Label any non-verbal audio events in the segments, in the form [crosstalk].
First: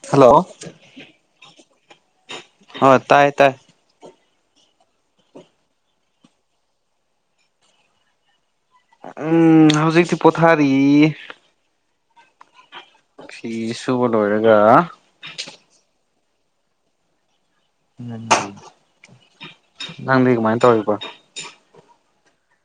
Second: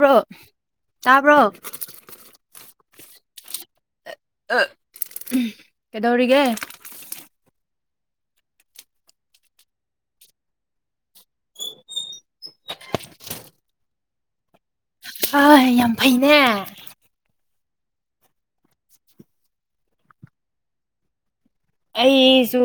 ꯭ꯔꯣ ꯍꯜꯂꯣ ꯇꯥꯕ꯭ꯔꯣ ꯍ ꯇꯥꯏ ꯇꯥꯏ ꯀꯩꯗꯧꯔꯤꯒꯦ ꯎꯝ ꯍꯧꯖꯤꯛꯇꯤ ꯄꯣꯊꯥꯔꯤ [unintelligible] ꯐꯤꯁꯨꯕ ꯂꯣꯏꯔꯦꯒ ꯍ ꯌꯥꯝ ꯐꯩꯅꯦ ꯎꯝ ꯅꯪꯗꯤ ꯀꯃꯥꯏꯅ ꯇꯧꯔꯤꯕꯣ ꯑꯩꯁꯨ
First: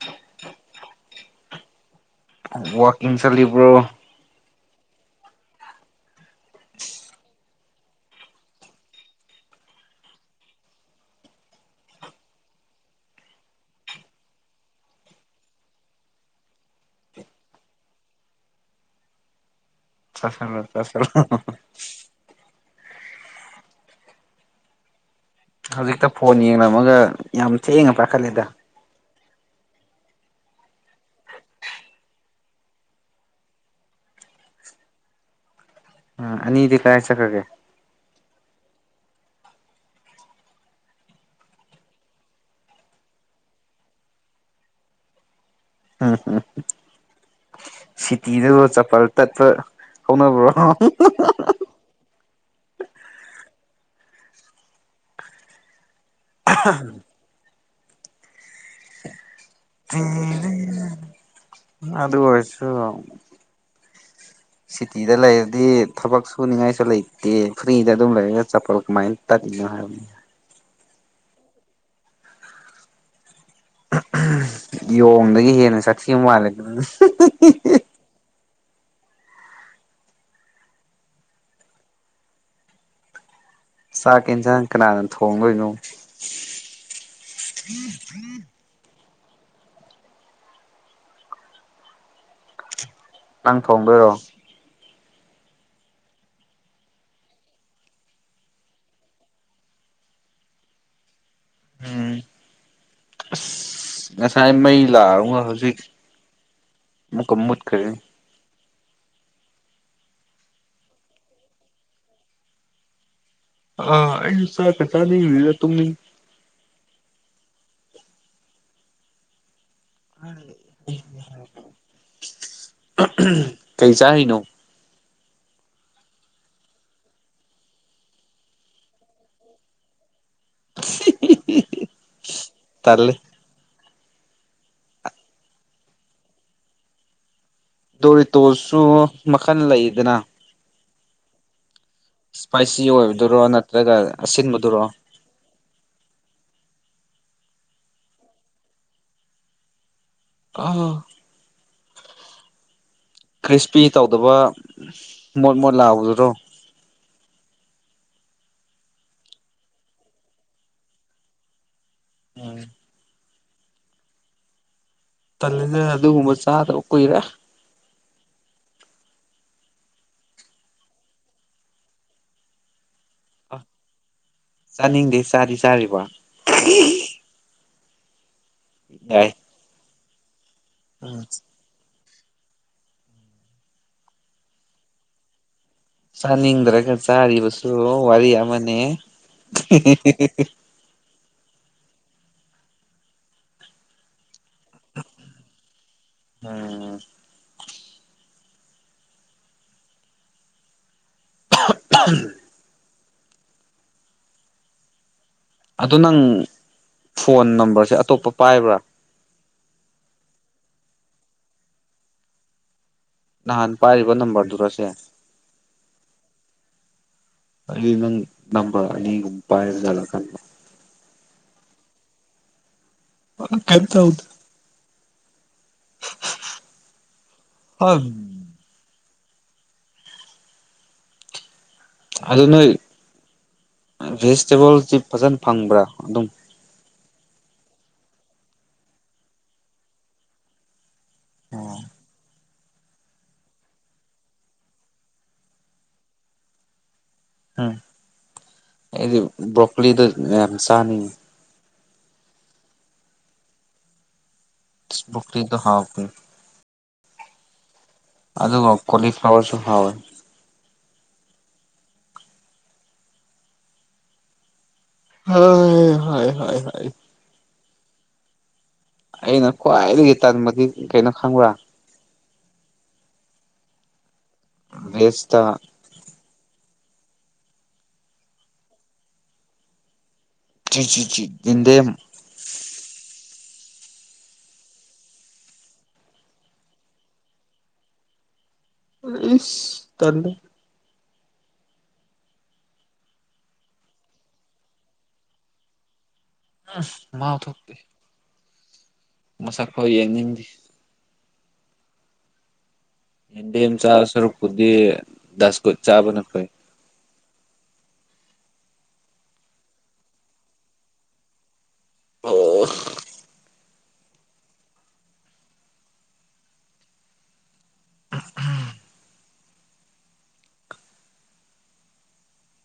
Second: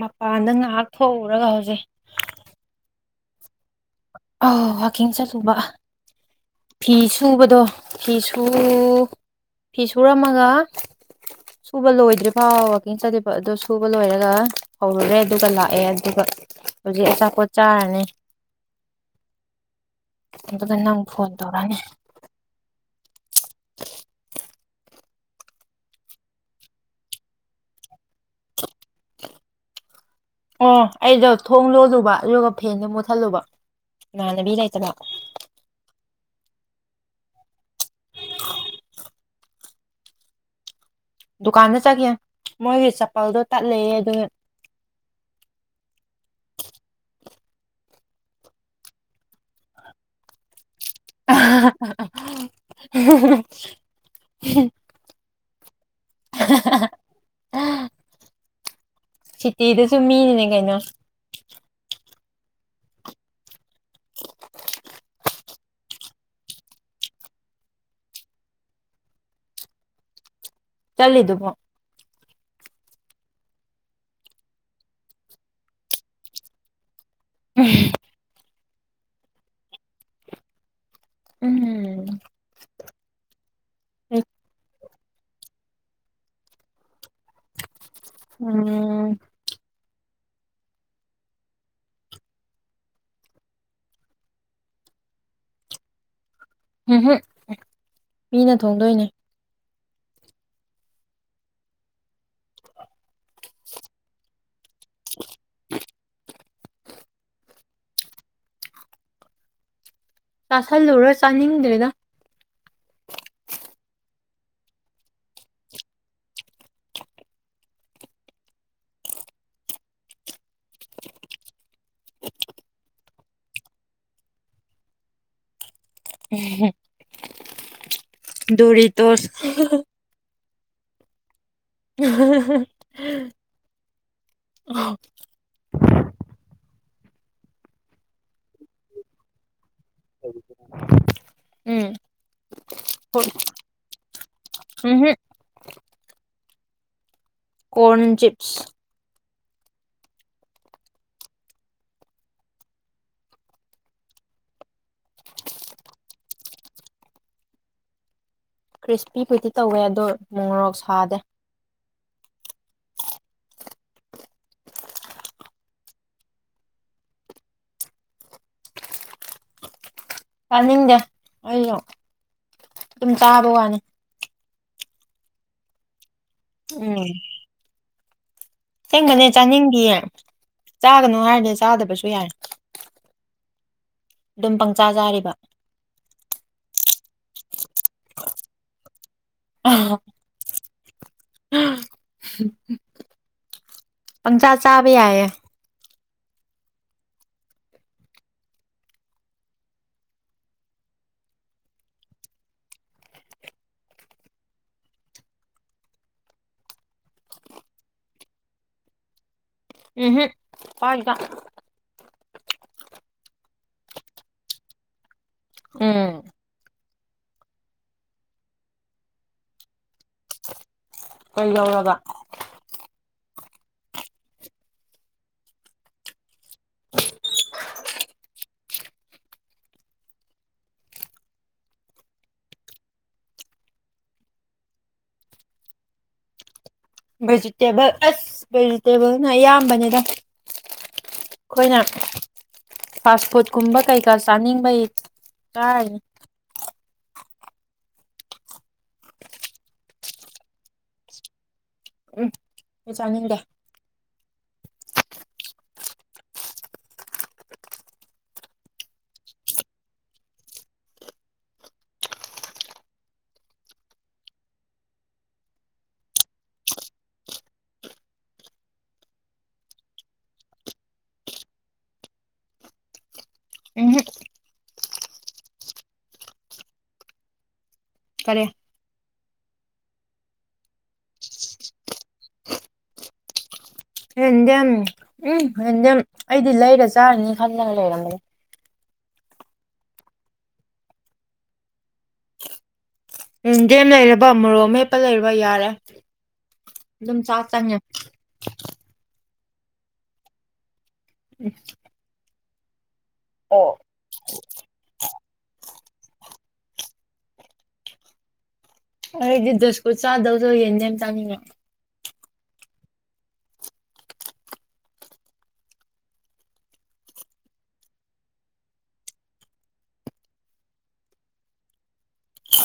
ꯃꯄꯥꯟꯗ ꯉꯥꯏꯍꯥꯛ ꯊꯣꯛꯎꯔꯒ ꯍꯧꯖꯤꯛ ꯋꯥꯀꯤꯡ ꯆꯂꯤꯕ꯭ꯔꯣ ꯑ ꯋꯥꯀꯤꯤꯡꯁ ꯊꯕ ꯐꯤ ꯁꯨꯕꯗꯣ ꯐꯤ ꯁꯨ ꯐꯤ ꯁꯨꯔꯝꯃꯒ ꯁꯨꯕ ꯂꯣꯏꯗ꯭ꯔꯤ ꯐꯥꯎ ꯋꯥꯛꯀꯤꯡ ꯆꯠꯂꯤꯕ ꯑꯗꯨꯣ ꯁꯨꯕ ꯂꯣꯏꯔꯒ ꯍꯧꯔꯨꯔꯦ ꯑꯗꯨꯒ ꯂꯥꯛꯑꯦ ꯑꯗꯨꯒ ꯍꯧꯖꯤꯛ ꯑꯆꯥꯄꯣꯠ ꯆꯥꯔꯅꯤ ꯆꯁꯂ ꯑꯗꯨꯒ ꯅꯪ ꯆꯁꯔ ꯐꯣꯟ ꯇꯧꯔꯛꯑꯅꯤ [unintelligible] ꯍꯧꯖꯤꯛꯇ ꯐꯣꯟ ꯌꯦꯡꯂꯃꯒ ꯌꯥꯝ ꯊꯦꯡꯅ ꯄꯥꯈꯠꯂꯦꯗ ꯑꯣ ꯑꯩꯗꯣ ꯊꯣꯡ ꯂꯣꯜꯂꯨꯕ ꯑꯗꯨꯒ ꯐꯦꯟꯗ ꯃꯨꯠꯊꯠꯂꯨꯕ ꯅꯥꯟꯕꯤꯔꯩꯇꯃ ꯎꯝ ꯑꯅꯤꯗꯤ ꯀꯥꯏ ꯆꯠꯈ꯭ꯔꯒꯦ ꯗꯨꯀꯥꯟꯗ ꯆꯠꯀꯦ ꯃꯣꯏꯒꯤ ꯆꯄꯜꯗꯣ ꯇꯠꯂꯑꯦ ꯑꯗꯨ ꯎꯝ ꯍ ꯁꯤꯇꯤꯗꯕꯨ ꯆꯄꯜ ꯇꯠꯄ ꯍꯧꯅꯕ꯭ꯔꯣ [unintelligible] [unintelligible] ꯁꯤꯇꯤꯗꯁꯨ ꯃꯤꯅꯤꯅꯦ ꯀꯩꯅꯣ ꯑꯗ ꯀꯣꯏꯁꯨ ꯁꯤꯇꯤꯗ ꯂꯩꯔꯗꯤ ꯊꯕꯛ ꯁꯨꯅꯤꯉꯥꯏꯁꯨ ꯂꯩꯇꯦ ꯐ꯭ꯔꯤꯗ ꯑꯗꯨꯝ ꯂꯩꯔꯒ ꯆꯄꯜ ꯀꯃꯥꯏꯅ ꯇꯥꯅꯤꯡ [inaudible] ꯆꯂꯗꯨꯕꯣ ꯌꯣꯡꯗꯒꯤ ꯍꯦꯟꯅ ꯆꯠꯊꯈꯤꯕ ꯃꯥꯜꯂꯦ ꯎ ꯎꯝ ꯆꯥꯛ ꯌꯦꯟꯁꯥꯡ ꯀꯅꯥꯅ ꯊꯣꯡꯗꯣꯏꯅꯣ ꯎꯝ ꯅꯪ ꯊꯣꯡꯒꯔꯣ ꯎꯝ ꯃꯤꯅ ꯊꯣꯡꯗꯣꯏꯅꯦ ꯑꯁ ꯉꯁꯥꯏ ꯃꯩ ꯂꯥꯛꯔꯨꯒ ꯍꯧꯖꯤꯛ ꯃꯀꯝꯃꯠ ꯀꯦ ꯆꯥꯥꯁꯜꯂꯨꯔ ꯆꯥꯅꯤꯡꯗ꯭ꯔꯦꯗ ꯑꯥ ꯑꯩꯁꯨ ꯆꯥꯛꯀ ꯆꯥꯅꯤꯡꯗ ꯇꯨꯝꯃꯤ ꯑ ꯀꯩ ꯆꯥꯔꯤꯅꯣ ꯎꯝ ꯗꯧꯔꯤ ꯇꯣ [inaudible] ꯇꯜꯂꯦ [inaudible] ꯗꯣꯔꯤꯇꯣꯁꯨ ꯃꯈꯜ ꯂꯩꯗꯅ ꯎꯝ ꯏꯁꯄꯥꯏꯁꯤ ꯑꯣꯏꯕꯗꯨꯔꯣ ꯅꯠꯇ꯭ꯔꯒ ꯑꯁꯤꯟꯕꯗꯨꯔꯣ ꯎꯝꯍꯨꯝ ꯀꯣꯔꯟ ꯆꯤꯞꯁ ꯑ ꯈ꯭ꯔꯤꯁꯄꯤ ꯇꯧꯗꯕ ꯃꯣꯠ ꯃꯣꯠ ꯂꯥꯛꯎꯗꯨꯔꯣ [inaudible] ꯈ꯭ꯔꯤꯁꯄꯤꯕꯨꯗꯤ ꯇꯧꯋꯦ ꯑꯗꯣ ꯃꯣꯔꯣꯛ ꯁꯥꯗꯦ ꯎꯝ ꯇꯂꯅ ꯑꯗꯨꯒꯨꯝꯕ ꯆꯥꯗꯕ ꯀꯨꯏꯔꯦ ꯆꯥꯅꯤꯡꯗꯦ ꯑꯩꯅ ꯑꯗꯨꯝ ꯇꯥꯕ ꯋꯥꯅꯤ ꯆꯥꯅꯤꯡꯗꯦ ꯆꯥꯗꯤ ꯆꯥꯔꯤꯕ ꯎꯝ ꯊꯦꯡꯒꯅꯤ ꯌꯥꯏ ꯆꯥꯅꯤꯡꯈꯤꯌꯦ ꯆꯥꯒꯅꯨ ꯎꯝ ꯍꯥꯏꯔꯗꯤ ꯆꯥꯗꯕꯁꯨ ꯌꯥꯔꯦ ꯑꯗꯨꯝ ꯄꯪꯆꯥ ꯆꯥꯔꯤꯕ ꯆꯥꯅꯤꯡꯗ꯭ꯔꯒ ꯆꯥꯔꯤꯕꯁꯨ ꯋꯥꯔꯤ ꯑꯃꯅꯦ [inaudible] ꯄꯪ ꯆꯥ ꯆꯥꯕꯤ ꯌꯥ ꯎꯝ ꯇꯥꯛꯄꯝ ꯑꯗꯨ ꯅꯪ ꯐꯣꯟ ꯅꯝꯕꯔꯁꯦ ꯑꯇꯣꯞꯄ ꯄꯥꯏꯕ꯭ꯔꯥ ꯎꯝ ꯄꯗ ꯅꯍꯥꯟ ꯄꯥꯏꯔꯤꯕ ꯅꯝꯕꯔꯗꯨꯔꯁꯦ ꯑꯣꯝ ꯑ ꯅꯪ ꯅꯝꯕꯒ ꯄꯥꯏꯔꯖꯂ ꯀ ꯀꯩꯗꯧꯔꯒ ꯑ ꯀꯩꯝ ꯇꯧꯗꯦ [inaudible] ꯍꯣꯏ ꯑꯗꯨ ꯅꯣꯏ ꯚꯦꯖꯤꯇꯦꯕꯜꯁꯤ ꯐꯖꯅ ꯐꯪꯕ꯭ꯔꯥ ꯑꯗꯨꯝ ꯚꯦꯖꯤꯇꯦꯕꯜ ꯑꯁ ꯚꯦꯖꯤꯇꯦꯕꯜꯅ ꯑꯌꯥꯝꯕꯅꯤꯗ ꯈꯣꯏꯅ ꯐꯥꯁ ꯐꯨꯠ ꯀꯨꯝꯕ ꯀꯩꯀꯥ ꯆꯥꯅꯤꯡꯕ ꯇꯥꯏ ꯎꯝ ꯑꯩꯗꯤ ꯕ꯭ꯔꯣꯀꯂꯤꯗ ꯑꯝꯁꯅꯤ ꯎꯝ ꯆꯥꯅꯤꯡꯗꯦ ꯄꯀꯔꯤꯗꯨ ꯍꯥꯎꯅꯤ ꯑꯗꯨꯒ ꯀꯣꯂꯤꯐ꯭ꯂꯋꯔꯁꯨ ꯍꯥꯎꯋꯦ [unintelligible] ꯑꯩꯅ ꯈ꯭ꯋꯥꯏꯗꯒꯤ ꯇꯟꯕꯗꯤ ꯀꯩꯅꯣ ꯈꯪꯕ꯭ꯔꯥ ꯎꯝꯍꯨꯝ ꯗꯦꯁꯇꯥ ꯀꯔꯦ ꯆꯤ ꯆꯤ ꯆꯤ ꯌꯦꯟꯗꯦꯝ ꯍꯦꯟꯗꯦꯝ ꯎꯝ ꯍꯦꯟꯗꯦꯝ ꯑꯩꯗꯤ ꯂꯩꯔ ꯆꯥꯔꯅꯤ ꯈꯟꯗꯅ ꯂꯩꯔꯝꯕꯅꯦ ꯏ ꯇꯟꯗ ꯎ ꯗꯦꯝ ꯂꯩꯔꯕ ꯃꯣꯔꯣꯛ ꯃꯦꯞꯄ ꯂꯩꯔꯕ ꯌꯥꯔꯦ ꯑꯗꯨꯝ ꯃꯥ ꯆꯥꯛ ꯊꯣꯛꯇꯦ ꯆꯪꯉꯦ ꯃꯁꯛ ꯐꯥꯎ ꯌꯦꯡꯅꯤꯡꯗꯤ ꯎ ꯌꯦꯟꯗꯦꯝ ꯆꯥ ꯁꯔꯨꯛꯄꯨꯗꯤ ꯗꯁ ꯀꯨꯠ ꯆꯥꯕꯅ ꯐꯩꯏ ꯑꯩꯗꯤ ꯗꯁꯀꯨꯠ ꯆꯥꯗꯧꯗ ꯌꯦꯗ ꯌꯥꯝ ꯆꯥꯡꯅꯤꯡꯉ ꯑꯣ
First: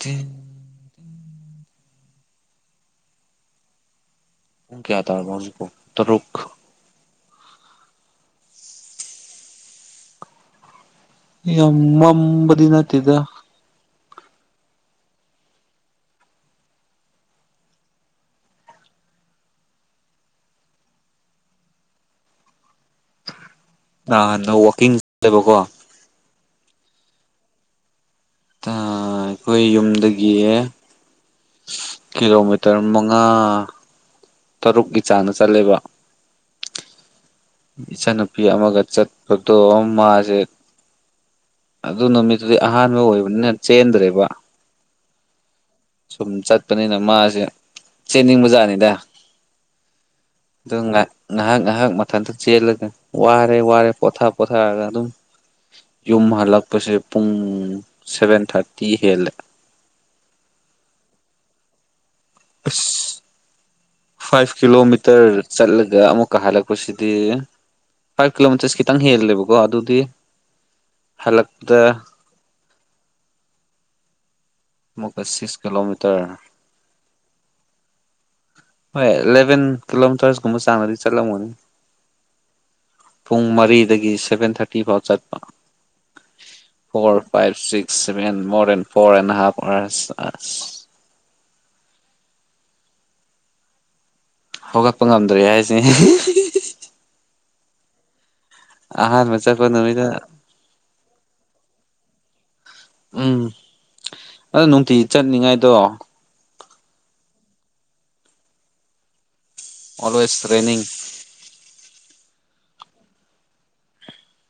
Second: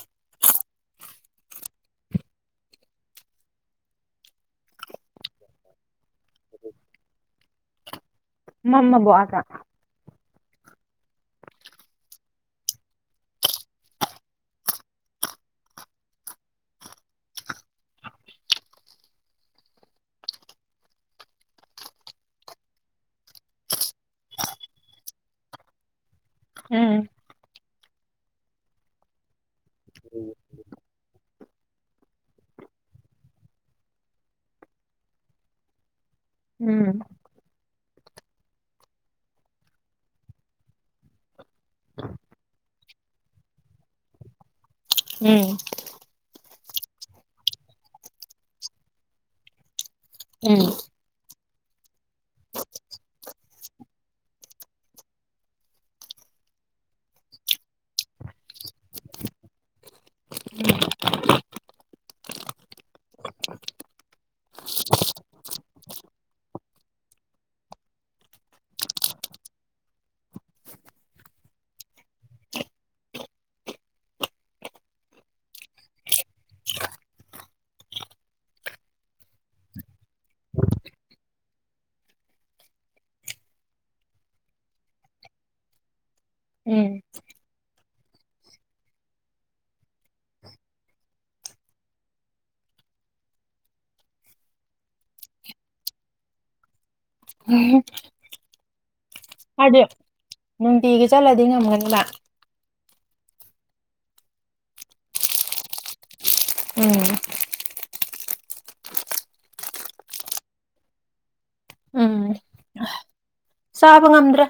ꯊ ꯄꯨꯡ ꯀꯌꯥ ꯇꯥꯔꯕꯣ ꯍꯧꯖꯤꯛꯄꯣꯇꯔꯨꯛ ꯃꯃꯕꯣ ꯑꯥꯗ ꯌꯥꯝ ꯃꯝꯕꯗꯤ ꯅꯠꯇꯦꯗ ꯑꯥꯟ ꯋꯋꯥꯛꯀꯤꯡ ꯆꯂꯦꯕꯀꯣ ꯎꯝ ꯑꯩꯈꯣꯏ ꯌꯨꯝꯗꯒꯤ ꯀꯤꯂꯣꯃꯤꯇꯔ ꯃꯉꯥ ꯇꯔꯨꯛꯀꯤ ꯆꯥꯡꯅ ꯆꯠꯂꯦꯕ ꯎꯝ ꯏꯆꯥꯟꯅꯨꯄꯤ ꯑꯃꯒ ꯆꯠꯄꯗꯣ ꯑꯃ ꯃꯥꯁꯦ ꯑꯗꯨ ꯅꯨꯃꯤꯠꯇꯨꯗꯤ ꯑꯍꯥꯟꯕ ꯑꯣꯏꯕꯅꯤꯅ ꯆꯦꯟꯗ꯭ꯔꯦꯕ ꯎꯝ ꯁꯨꯝ ꯆꯠꯄꯅꯤꯅ ꯃꯥꯁꯦ ꯆꯦꯟꯅꯤꯡ ꯕꯖꯥꯔꯅꯤꯗ ꯎꯝ ꯑꯗꯨ ꯉ ꯉꯥꯏꯍꯥꯛ ꯉꯥꯏꯍꯥꯛ ꯊꯟꯇ ꯆꯦꯜꯂꯒ ꯋꯥꯔꯦ ꯋꯥꯔꯦ ꯄꯣꯊꯥ ꯄꯣꯊꯥꯔꯒ ꯑꯗꯨꯝ ꯌꯨꯝ ꯍꯜꯂꯛꯄꯁꯦ ꯄꯨꯡ ꯁꯚꯦꯟ ꯊꯥꯔꯇꯤ ꯍꯦꯜꯂꯦ [unintelligible] ꯑꯁ ꯐꯥꯏꯚ ꯀꯤꯂꯣꯃꯤꯇꯔ ꯆꯠꯂꯒ ꯑꯃꯨꯛꯀ ꯍꯜꯂꯛꯄꯁꯤꯗꯤ ꯐꯥꯏꯚ ꯀꯤꯂꯣꯃꯤꯇꯔꯁ ꯈꯤꯇꯪ ꯍꯦꯜꯂꯦꯕꯀꯣ ꯑꯗꯨꯗꯤ ꯍꯜꯂꯛꯄꯗ [inaudible] ꯃꯨꯛꯀ ꯁꯤꯛꯁ ꯀꯤꯂꯣꯃꯤꯇꯔ ꯍꯣꯏ ꯑꯦꯂꯚꯦꯟ ꯀꯤꯂꯣꯃꯤꯇꯔꯁꯀꯨꯝꯕ ꯆꯥꯡꯅꯗꯤ ꯆꯠꯂꯝꯃꯅꯤ ꯄꯨꯡ ꯃꯔꯤꯗꯒꯤ ꯁꯚꯦꯟ ꯊꯥꯔꯇꯤ ꯐꯥꯎ ꯆꯠꯄ ꯎꯝ four five six seven more the four and ꯍ ꯑ [inaudible] ꯍꯧꯒꯠꯄ ꯉꯝꯗ꯭ꯔꯦ ꯍꯥꯏꯁꯦ ꯑꯍꯥꯟꯕ ꯆꯠꯄ ꯍꯥꯏꯗꯤ ꯅꯨꯃꯤꯠꯇ ꯅꯨꯡꯇꯤꯒꯤ ꯆꯠꯂꯗꯤ ꯉꯝꯒꯅꯤꯗ ꯎꯝ ꯑꯗꯣ ꯅꯨꯡꯇꯤ ꯆꯠꯅꯤꯡꯉꯥꯏꯗꯣ ꯎꯝ ꯑꯣꯜꯋꯦꯁ ꯇ꯭ꯔꯦꯅꯤꯡ ꯁꯥꯕ ꯉꯝꯗ꯭ꯔꯥ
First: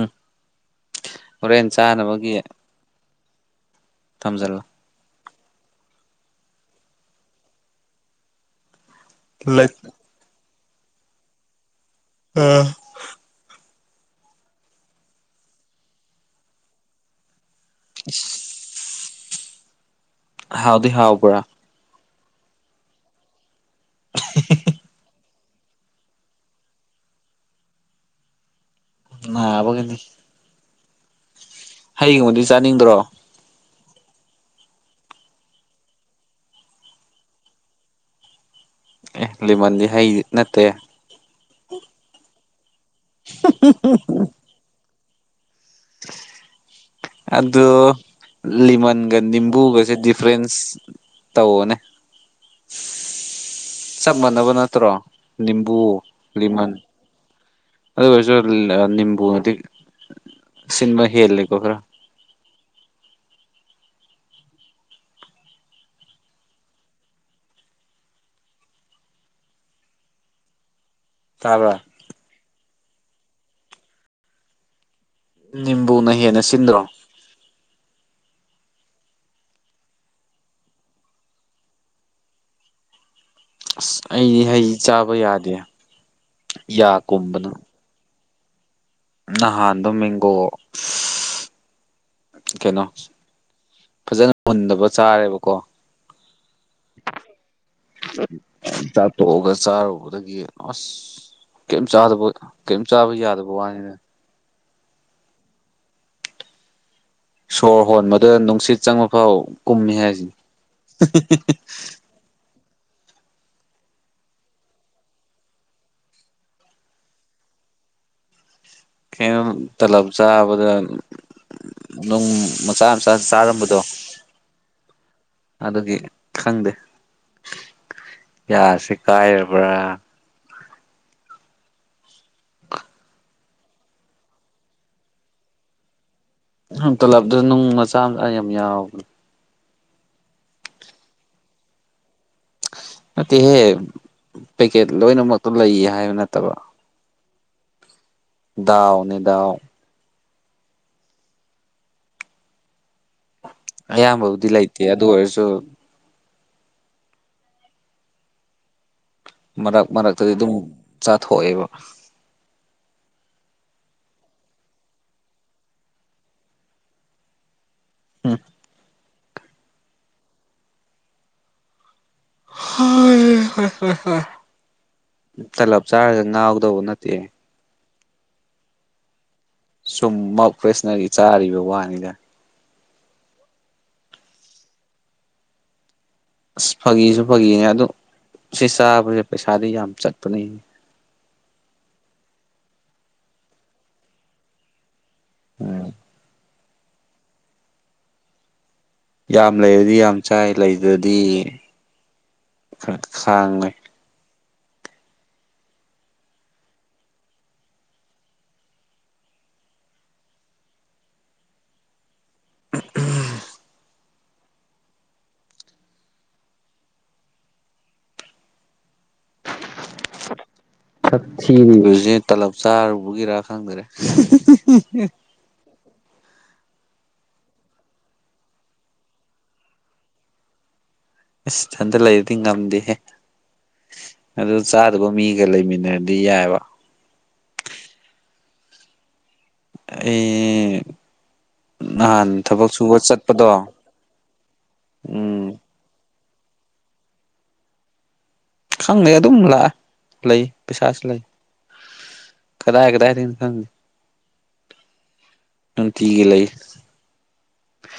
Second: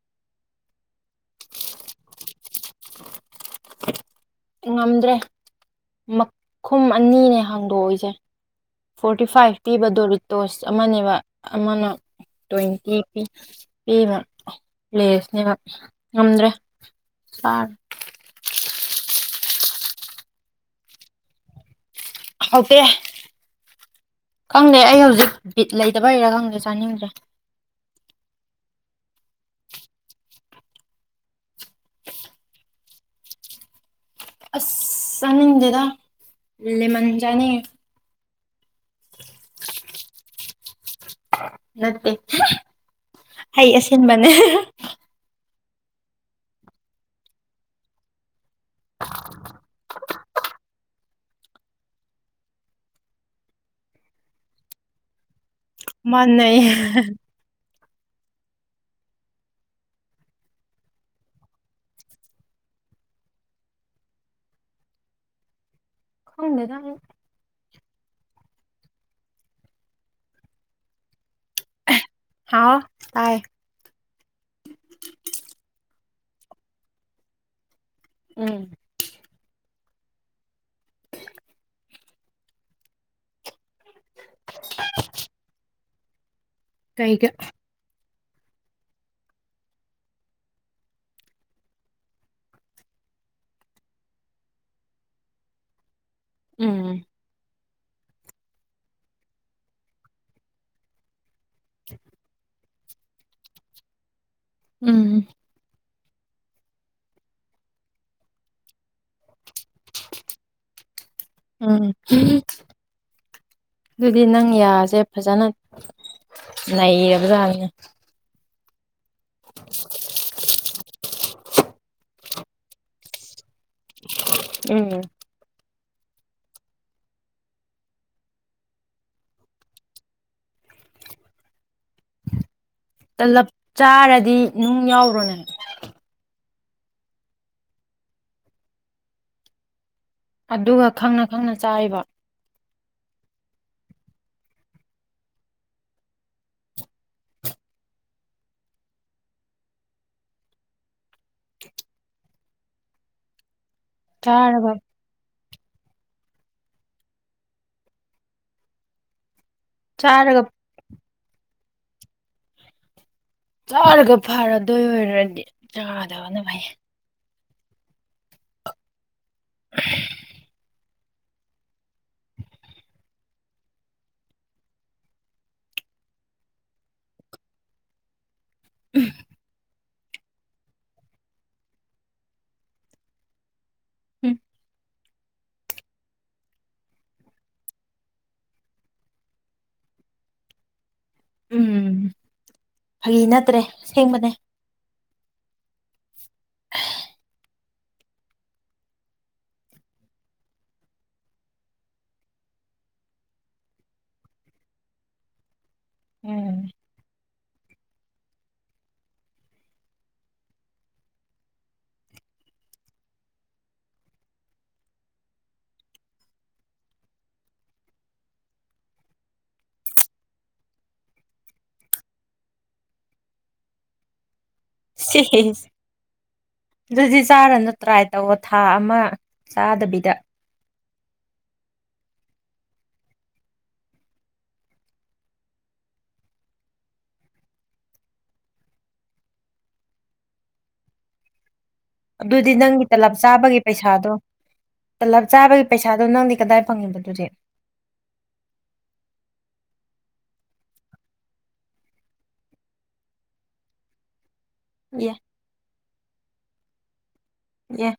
ꯎꯝ ꯍꯣꯔꯦꯟ ꯆꯥꯅꯕꯒꯤ ꯊꯝꯖꯤꯜꯂꯣ ꯉꯝꯗ꯭ꯔꯦ ꯃꯈꯨꯝ ꯑꯅꯤꯅꯦ ꯍꯥꯡꯗꯣꯛꯏꯁꯦ ꯐꯣꯔꯇꯤ ꯐꯥꯏꯚ ꯄꯤꯕ ꯗꯣꯔꯤꯇꯣꯁ ꯑꯃꯅꯦꯕ ꯑꯃꯅ ꯇ꯭ꯋꯦꯟꯇꯤ ꯄꯤ ꯄꯤꯕ ꯄ꯭ꯂꯦꯁꯅꯦꯕ ꯉꯝꯗ꯭ꯔꯦ [unintelligible] [inaudible] ꯍꯥꯎꯗꯤ ꯍꯥꯎ ꯄꯨ ꯍꯄꯦ ꯈꯪꯗꯦ ꯑꯩ ꯍꯧꯖꯤꯛ ꯕꯤꯠ ꯂꯩꯇꯕ ꯍꯔꯥ ꯈꯪꯗ꯭ꯔꯦ ꯆꯥꯅꯤꯡꯗ꯭ꯔꯦ ꯉꯕ ꯀꯗꯤ ꯍꯌꯦꯡꯕꯨꯗꯤ ꯆꯥꯅꯤꯡꯗ꯭ꯔꯣ ꯑꯁ ꯆꯅꯤꯡꯗꯦꯗ ꯂꯦꯃꯟ ꯆꯅꯤ ꯑꯦ ꯂꯤꯃꯟꯗꯤ ꯍꯩꯗꯤ ꯅꯠꯇꯦ ꯅꯠꯇꯦ ꯍꯩ ꯑꯁꯤ ꯑꯁꯤꯟꯕꯅꯦ ꯑꯗꯨꯗ ꯂꯤꯃꯟꯒ ꯅꯤꯝꯕꯨꯒꯁꯦ ꯗꯤꯐ꯭ꯔꯦꯟꯁ ꯇꯧꯑꯣꯅꯦ ꯆꯞ ꯃꯥꯟꯅꯕ ꯅꯠꯇ꯭ꯔꯣ ꯅꯤꯝꯝꯕꯕꯨ ꯃꯥꯟꯅꯩ ꯂꯤꯃꯟ ꯑꯗ ꯀꯁ ꯅꯤꯝꯕꯨꯃꯗꯤ ꯁꯤꯃꯥ ꯍꯤꯦꯜꯂꯀꯣꯈ꯭ꯔꯥ ꯍꯅꯗ ꯇꯥꯕ꯭ꯔ ꯍꯥꯎ ꯇꯥꯏ ꯅꯤꯝꯕꯨꯅ ꯍꯦꯟꯅ ꯁꯤꯟꯗ꯭ꯔꯣ ꯎꯝ ꯑꯁ ꯑꯩꯗꯤ ꯍꯩ ꯆꯥꯕ ꯌꯥꯗꯦ ꯌꯥ ꯀꯩꯒ ꯀꯨꯝꯕꯅ ꯅꯍꯥꯟꯗꯣ ꯌꯦꯡꯒꯣꯛꯑꯣ ꯀꯩꯅꯣ ꯐꯖꯅ ꯃꯨꯟꯗꯕ ꯆꯥꯔꯦꯕꯀꯣ ꯎꯝ ꯆꯥꯊꯣꯛꯑꯒ ꯆꯥꯔꯨꯕꯗꯒꯤ ꯑꯁ ꯀꯩꯝ ꯆꯥꯗꯕ ꯀꯩꯝ ꯆꯥꯕ ꯌꯥꯗꯕ ꯋꯥꯅꯤꯅꯦ ꯎꯝ ꯁꯣꯔ ꯍꯣꯟ ꯃꯗꯨ ꯅꯨꯡꯁꯤꯠ ꯆꯪꯕꯐꯥꯎ ꯀꯨꯝꯃꯤ ꯍꯥꯏꯁꯤ ꯎꯝ ꯑꯗꯨꯗꯤ ꯅꯪ ꯌꯥꯁꯦ ꯐꯖꯅ ꯅꯔꯕꯗꯥꯥꯅꯤ ꯇꯂꯞ ꯆꯥꯕꯗ ꯅꯨꯡ ꯃꯁꯥ ꯃꯁꯥ ꯆꯥꯔꯝꯕ [inaudible] ꯣ ꯎꯝ ꯑꯗꯨꯒꯤ ꯈꯪꯗꯦ ꯌꯥꯁꯦ ꯀꯥꯏꯔꯕ꯭ꯔꯥ ꯇꯂꯞ ꯆꯥꯔꯗꯤ ꯅꯨꯡ ꯌꯥꯎꯔ꯭ꯔꯣꯅꯦ ꯇꯜꯂꯞꯗꯨꯗ ꯅꯨꯡ ꯃꯆꯥ ꯃꯆꯥ ꯌꯥꯝ ꯌꯥꯎꯕꯅꯦ ꯑꯗꯨꯒ ꯈꯪꯅ ꯈꯪꯅ ꯆꯥꯏꯕ ꯅꯠꯇꯦꯍꯦ ꯄꯦꯀꯦꯠ ꯂꯣꯏꯅꯃꯛꯇꯣ ꯂꯩꯌꯦ ꯍꯥꯏꯕ ꯅꯠꯇꯕ ꯗꯥꯎꯅꯤꯗꯥꯎ ꯑꯌꯥꯝꯕꯕꯨꯗꯤ ꯆꯥꯔꯒ ꯂꯩꯇꯦ ꯑꯗꯨ ꯑꯣꯏꯔꯁꯨ ꯃꯔꯛ ꯃꯔꯛꯇꯗꯤ ꯆꯥꯔꯒ ꯑꯗꯨꯝ ꯆꯥꯊꯣꯛꯑꯦꯕ ꯆꯥꯔꯒ ꯐꯔꯗꯣꯏ ꯑꯣꯏꯔꯔꯗꯤ ꯆꯥꯗꯕꯅ ꯐꯩꯌꯦ ꯎꯝ [unintelligible] [inaudible] ꯍ ꯍꯣꯏ ꯍꯣꯏ ꯍ ꯇꯂꯞ ꯆꯥꯔꯒ ꯉꯥꯎꯗꯧꯕ ꯅꯠꯇꯦ ꯎꯝ ꯁꯨꯝ ꯀ꯭ꯔꯤꯁꯅꯒꯤ ꯆꯥꯔꯤꯕ ꯋꯥꯅꯤꯗ ꯎꯝ ꯑꯁ ꯐꯥꯒꯤꯁꯨ ꯐꯥꯒꯤꯅꯦ ꯑꯗꯨꯗ ꯁꯤ ꯆꯥꯕꯁꯦ ꯄꯩꯁꯥꯗꯤ ꯌꯥꯝ ꯆꯠꯄꯅꯦ ꯎꯝ ꯐꯒꯤ ꯅꯠꯇ꯭ꯔꯦ ꯁꯦꯡꯕꯅꯦ ꯎꯝ [unintelligible] ꯌꯥꯝ ꯂꯩꯔꯗꯤ ꯌꯥꯝ ꯆꯥꯏ ꯂꯩꯗ꯭ꯔꯗꯤ ꯈ ꯈꯥꯡꯉꯦ ꯎꯝ ꯎꯝ [unintelligible] ꯊꯛ ꯊꯤꯔꯤꯕꯁꯦ ꯇꯂꯞ ꯆꯥꯔꯨꯕꯒꯤꯔꯥ ꯈꯪꯗ꯭ꯔꯦ ꯁꯤꯍꯦ ꯑꯗꯨꯗꯤ ꯆꯥꯔꯅꯨ ꯇ꯭ꯔꯥꯏ ꯇꯧꯑꯣꯣ ꯊꯥ ꯑꯃ ꯆꯥꯗꯕꯤꯗ ꯏꯁꯇꯟꯗ ꯂꯩꯔꯗꯤ ꯉꯝꯗꯦꯍꯦ ꯑꯗꯨ ꯆꯥꯗꯕ ꯃꯤꯒ ꯂꯩꯃꯤꯟꯅꯔꯗꯤ ꯌꯥꯏꯕ ꯑꯩ ꯅꯍꯥꯟ ꯑꯗꯨꯗꯤ ꯊꯕꯛ ꯅꯪꯒꯤ ꯁꯨꯕ ꯇꯂꯞ ꯆꯠꯄꯗꯣ ꯆꯥꯕꯒꯤ ꯄꯩꯁꯥꯗꯣ ꯇꯂꯞ ꯎꯝ ꯆꯥꯕꯒꯤ ꯄꯩꯁꯥꯗꯣ ꯅꯪꯗꯤ ꯥꯏ ꯄꯪ ꯄꯠꯇꯨꯖꯦ ꯈꯪꯗꯦ ꯑꯗꯨꯝ ꯂꯥꯛꯑ ꯂꯩ ꯄꯩꯁꯥꯁꯨ ꯂꯩ ꯀꯗꯥ ꯀꯗꯥ ꯍꯥꯏ ꯇꯅ ꯑꯦ ꯁ ꯍ ꯇꯒ ꯂꯩ ꯌꯦ